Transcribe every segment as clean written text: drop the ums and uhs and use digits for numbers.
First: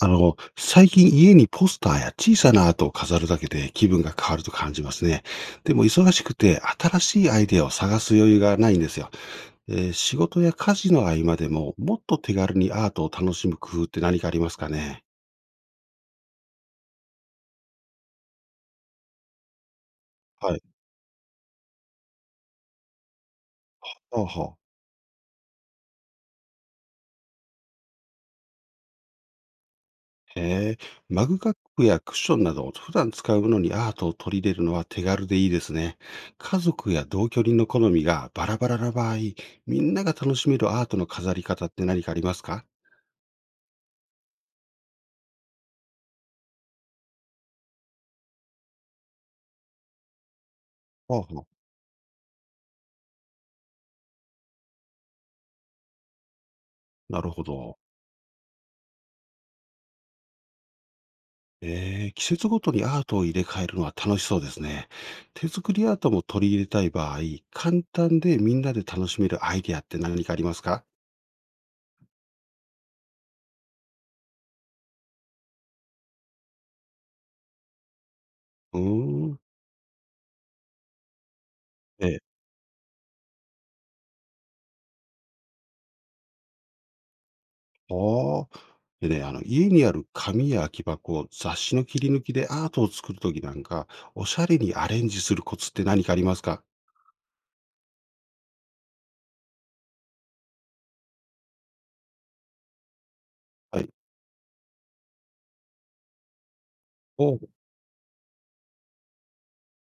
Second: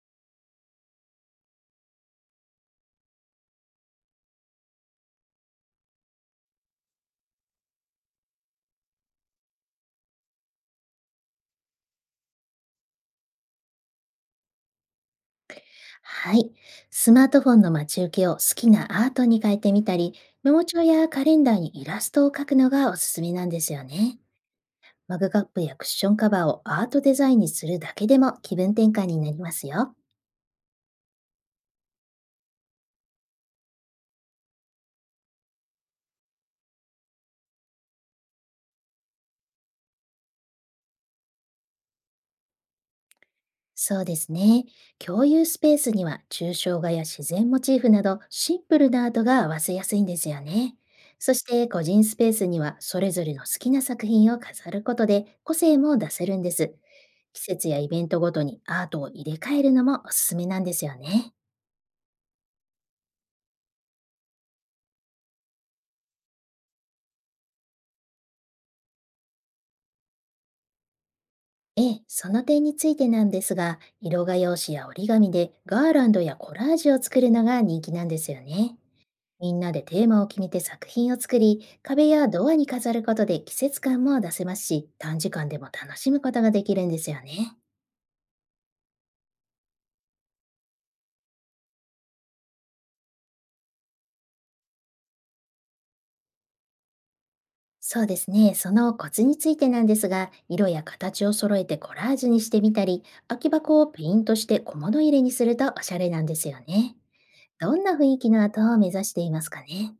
最近家にポスターや小さなアートを飾るだけで気分が変わると感じますね。でも忙しくて新しいアイデアを探す余裕がないんですよ。仕事や家事の合間でももっと手軽にアートを楽しむ工夫って何かありますかね？はい。スマートフォンの待ち受けを好きなアートに変えてみたり、メはい。モ帳やカレンダーにイラストを描くのがおすすめなんですよね。ほうほう。マグカップやクッションカバーをアートデザインにするだけでも気分転換になりますよ。へえ、マグカップやクッションなど普段使うものにアートを取り入れるのは手軽でいいですね。家族や同居人の好みがバラバラな場合、みんなが楽しめるアートの飾り方って何かありますか？そうですね。共有スペースには抽象画や自然モチーフなどシンプルなアートが合わせやすいんですよね。ほうそほしう。て、個人スペースにはそれぞれの好きな作品を飾ることで個性も出せるんです。なる季ほ節ど。やイベントごとにアートを入れ替えるのもおすすめなんですよね。季節ごとにアートを入れ替えるのは楽しそうですね。手作りアートも取り入れたい場合、簡単でみんなで楽しめるアイディアって何かありますか？ええ、その点についてなんですが、色画用紙や折り紙でガーランドやコラージュを作るのが人気なんですよね。うーん。みんなでテーマを決めて作品を作り、え壁え。やドアに飾ることで季節感も出せますし、短時間でも楽しむことができるんですよね。ああ。でね、家にある紙や空き箱を雑誌の切り抜きでアートを作るときなんか、おしゃれにアレンジするコツって何かありますか？そうですね。そのコツについてなんですが、色や形を揃えてコラージュにしてみたり、空きは箱をい。ペイントして小物入れにするとおしゃれなんですよね。お、どんな雰囲気の後を目指していますかね？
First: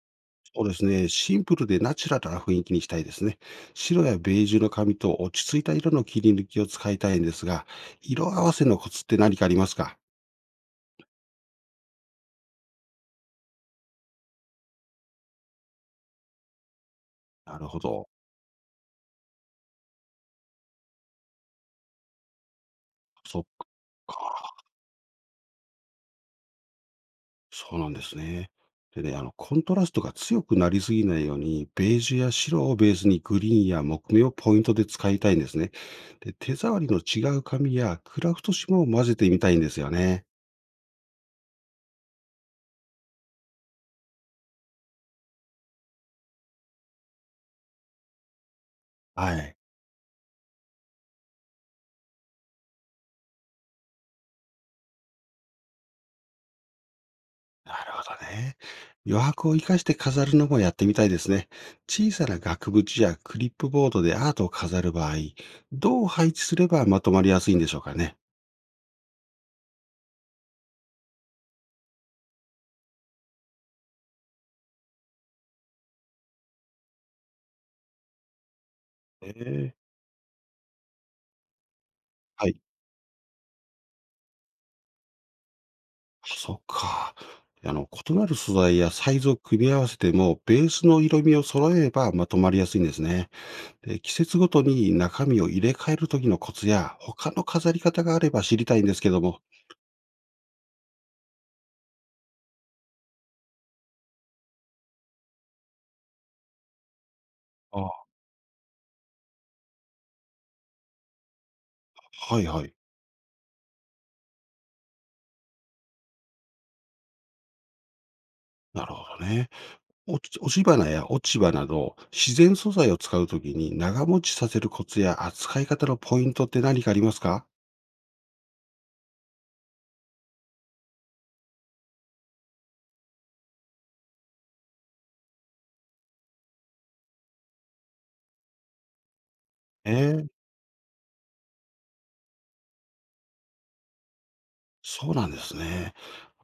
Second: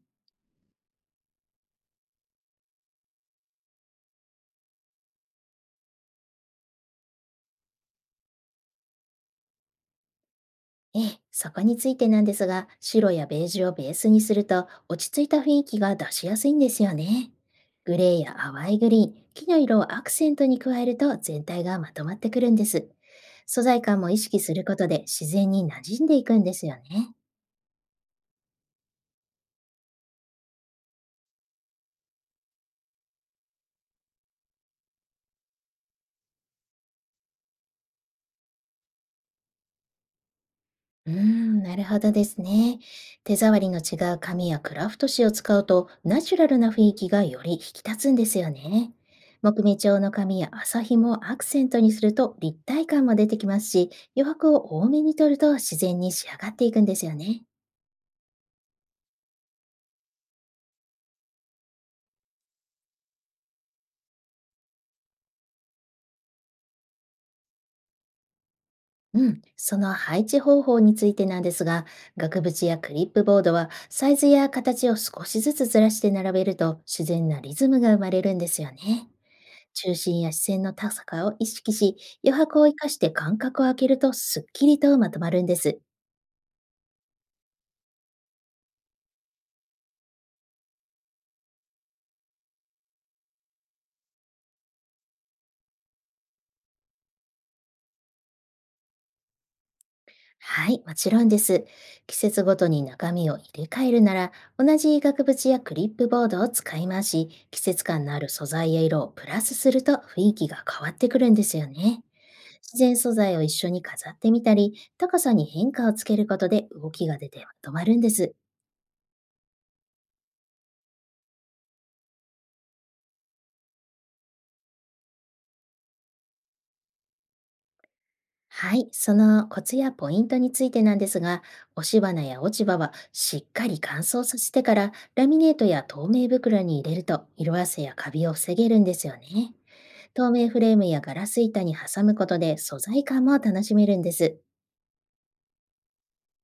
そうですね。シンプルでナチュラルな雰囲気にしたいですね。白やベージュの髪と落ち着いた色の切り抜きを使いたいんですが、色合わせのコツって何かありますか？ええ、そこについてなんですが、白やベージュをベースにすると落ち着いた雰囲気が出しやすいんですよね。なるほグど。レーや淡いグリーン、木の色をアクセントに加えると全体がまとまってくるんです。そっ素材感も意識すか。ることで自然に馴染んでいくんですよね。そうなんですね。でね、コントラストが強くなりすぎないように、ベージュや白をベースにグリーンや木目をポイントで使いたいんですね。で、手触りの違う紙やクラフト紙も混ぜてみたいんですよね。うーん、なるほどですね。手触りの違う紙やクラフト紙を使うと、ナチュラルな雰囲気がより引き立つんですよね。はい。木目調の紙や麻紐をアクセントにすると立体感も出てきますし、余白を多めに取ると自然に仕上がっていくんですよね。なるほどね。余白を生かして飾るのもやってみたいですね。小さな額縁やクリップボードでアートを飾る場合、どう配置すればまとまりやすいんでしょうかね。うん、その配置方法についてなんですが、額縁やクリップボードはサイズや形を少しずつずらして並べると自然なリズムが生まれるんですよね。ええ。中心や視線の高さを意識し、余はい。白を生かして間隔を空けるとすっきりとまとまるんです。そっか。異なる素材やサイズを組み合わせても、ベースの色味を揃えればまとまりやすいんですね。で、季節ごとに中身を入れ替える時のコツや、他の飾り方があれば知りたいんですけども。はい、もちろんです。季節ごとに中身を入れ替えるなら、同じ額縁やクリップボードを使い回し、季節感ああ、のある素材や色をプラスすると雰囲気が変わってくるんですよね。はいはい。自然素材を一緒に飾ってみたり、高さに変化をつけることで動きが出てまとまるんです。なるほどね。落ち花や落ち葉など、自然素材を使うときに長持ちさせるコツや扱い方のポイントって何かありますか？はい、そのコツやポイントについてなんですが、押し花や落ち葉はしっかり乾燥させてから、ラミネートや透明袋に入れると色あせやカビを防げるんですよね。え透え。明フレームやガラス板に挟むことで素材感も楽しめるんです。そうなんですね。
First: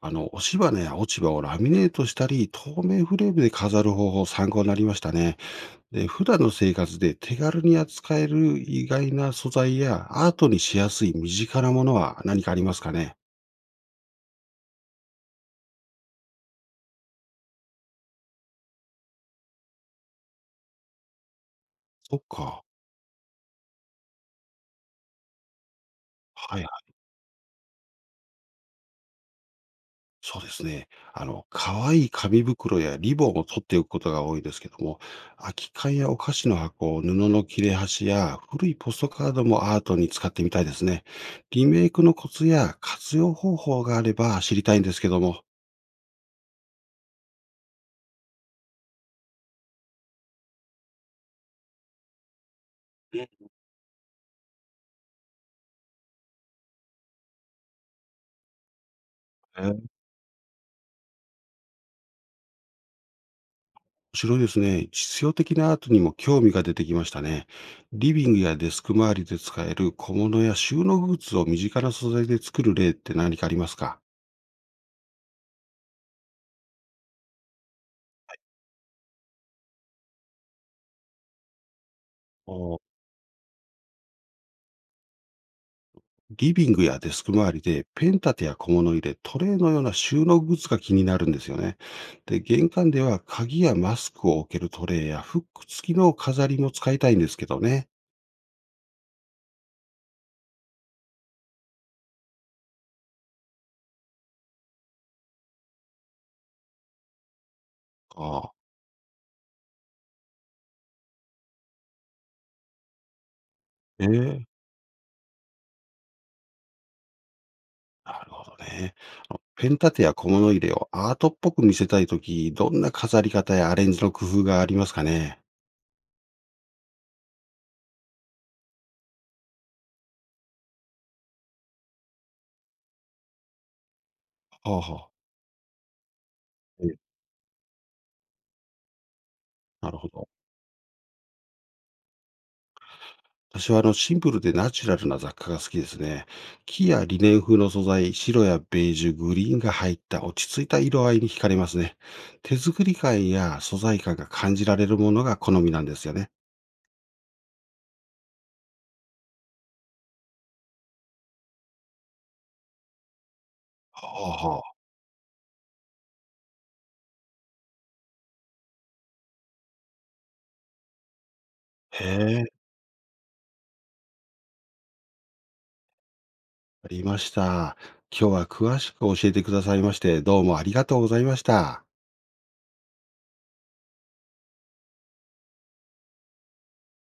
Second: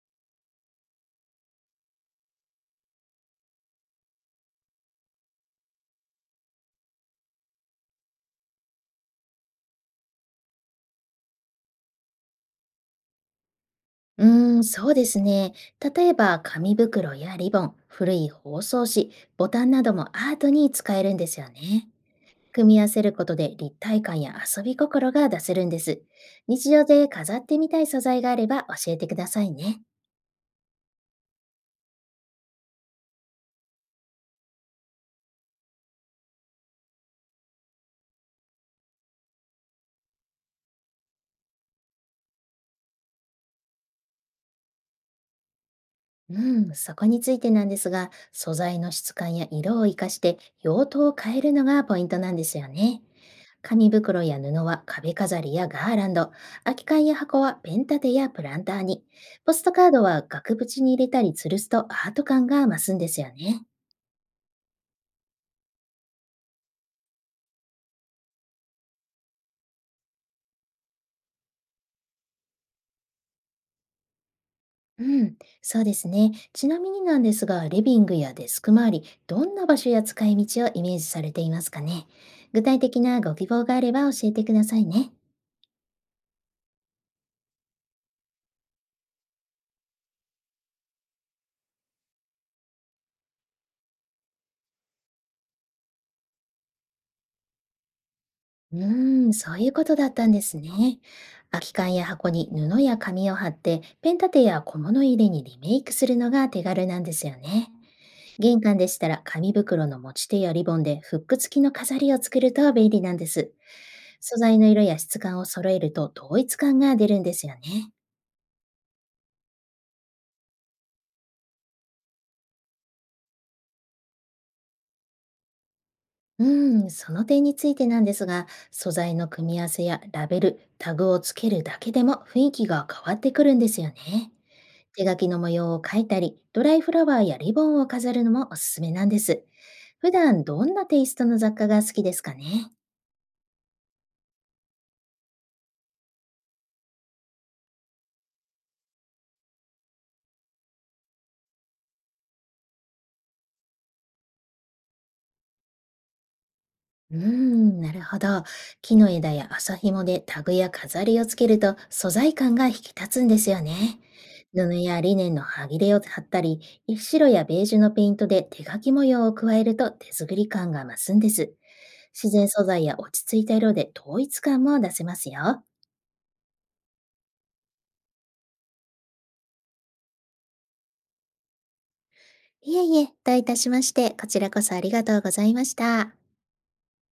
あの、押し花や落ち葉をラミネートしたり、透明フレームで飾る方法参考になりましたね。で、普段の生活で手軽に扱える意外な素材やアートにしやすい身近なものは何かありますかね？うーん、そうですね。例えば紙袋やリボン、古い包装紙、ボタンなどもアートに使えるんですよね。そっか。組み合わせることで立体感や遊び心が出せるんです。はい。日常で飾ってみたい素材があれば教えてくださいね。そうですね。あの、可愛い紙袋やリボンを取っておくことが多いですけども、空き缶やお菓子の箱、布の切れ端や古いポストカードもアートに使ってみたいですね。リメイクのコツや活用方法があれば知りたいんですけども。うん、そこについてなんですが、素材の質感や色を活かして用途を変えるのがポイントなんですよね。うん、紙袋や布は壁飾りやガーランド、空き缶や箱はペン立てやプランターに、ポストカーードは額縁に入れたり吊るすとアート感が増すんですよね。面白いですね。実用的なアートにも興味が出てきましたね。リビングやデスク周りで使える小物や収納グッズを身近な素材で作る例って何かありますか？うん、そうですね。ちなみになんですが、リビングやデスク周り、どんな場所や使い道をイメージされていますかね？具体的なご希望があれば教えてくださいね。リビングやデスク周りでペン立てや小物入れ、トレイのような収納グッズが気になるんですよね。で、玄関では鍵やマスクを置けるトレイやフック付きの飾りも使いたいんですけどね。うーん、そういうことだったんですね。空き缶や箱に布や紙を貼って、ペン立てや小物入れにリメイクするのが手軽なんですよね。ああ、玄関でしたら、紙袋の持ち手やリボンでフック付きの飾りを作ると便利なんです。え素え。材の色や質感を揃えると統一感が出るんですよね。なるほどね。ペン立てや小物入れをアートっぽく見せたいとき、どんな飾り方やアレンジの工夫がありますかね。うーん、その点についてなんですが、素材の組み合わせやラベル、タグをつけるだけでも雰囲気が変わってくるんですよね。はあ手はあ。書きの模様を描いたり、ドライえフえ。ラワーやリボンを飾るのもおすすめなんです。なるほ普ど。段どんなテイストの雑貨が好きですかね？私はシンプルでナチュラルな雑貨が好きですね。木やリネン風の素材、白やベージュ、グリーンが入った落ち着いた色合いに惹かれますね。手作り感や素材感が感じられるものが好みなんですよね。うーん、なるほど。木の枝や麻紐でタグや飾りをつけると素材感が引き立つんですよね。はあはあ。布やリネンの端切れを貼ったり、白やベージュのペイントで手書き模様を加えると手作り感が増すんです。へ自然え、素材や落ち着いた色で統一感も出せますよ。ありました。今日は詳しく教えてくださいまして、どうもありがとうございました。いえいえ、どういたしまして、こちらこそありがとうございました。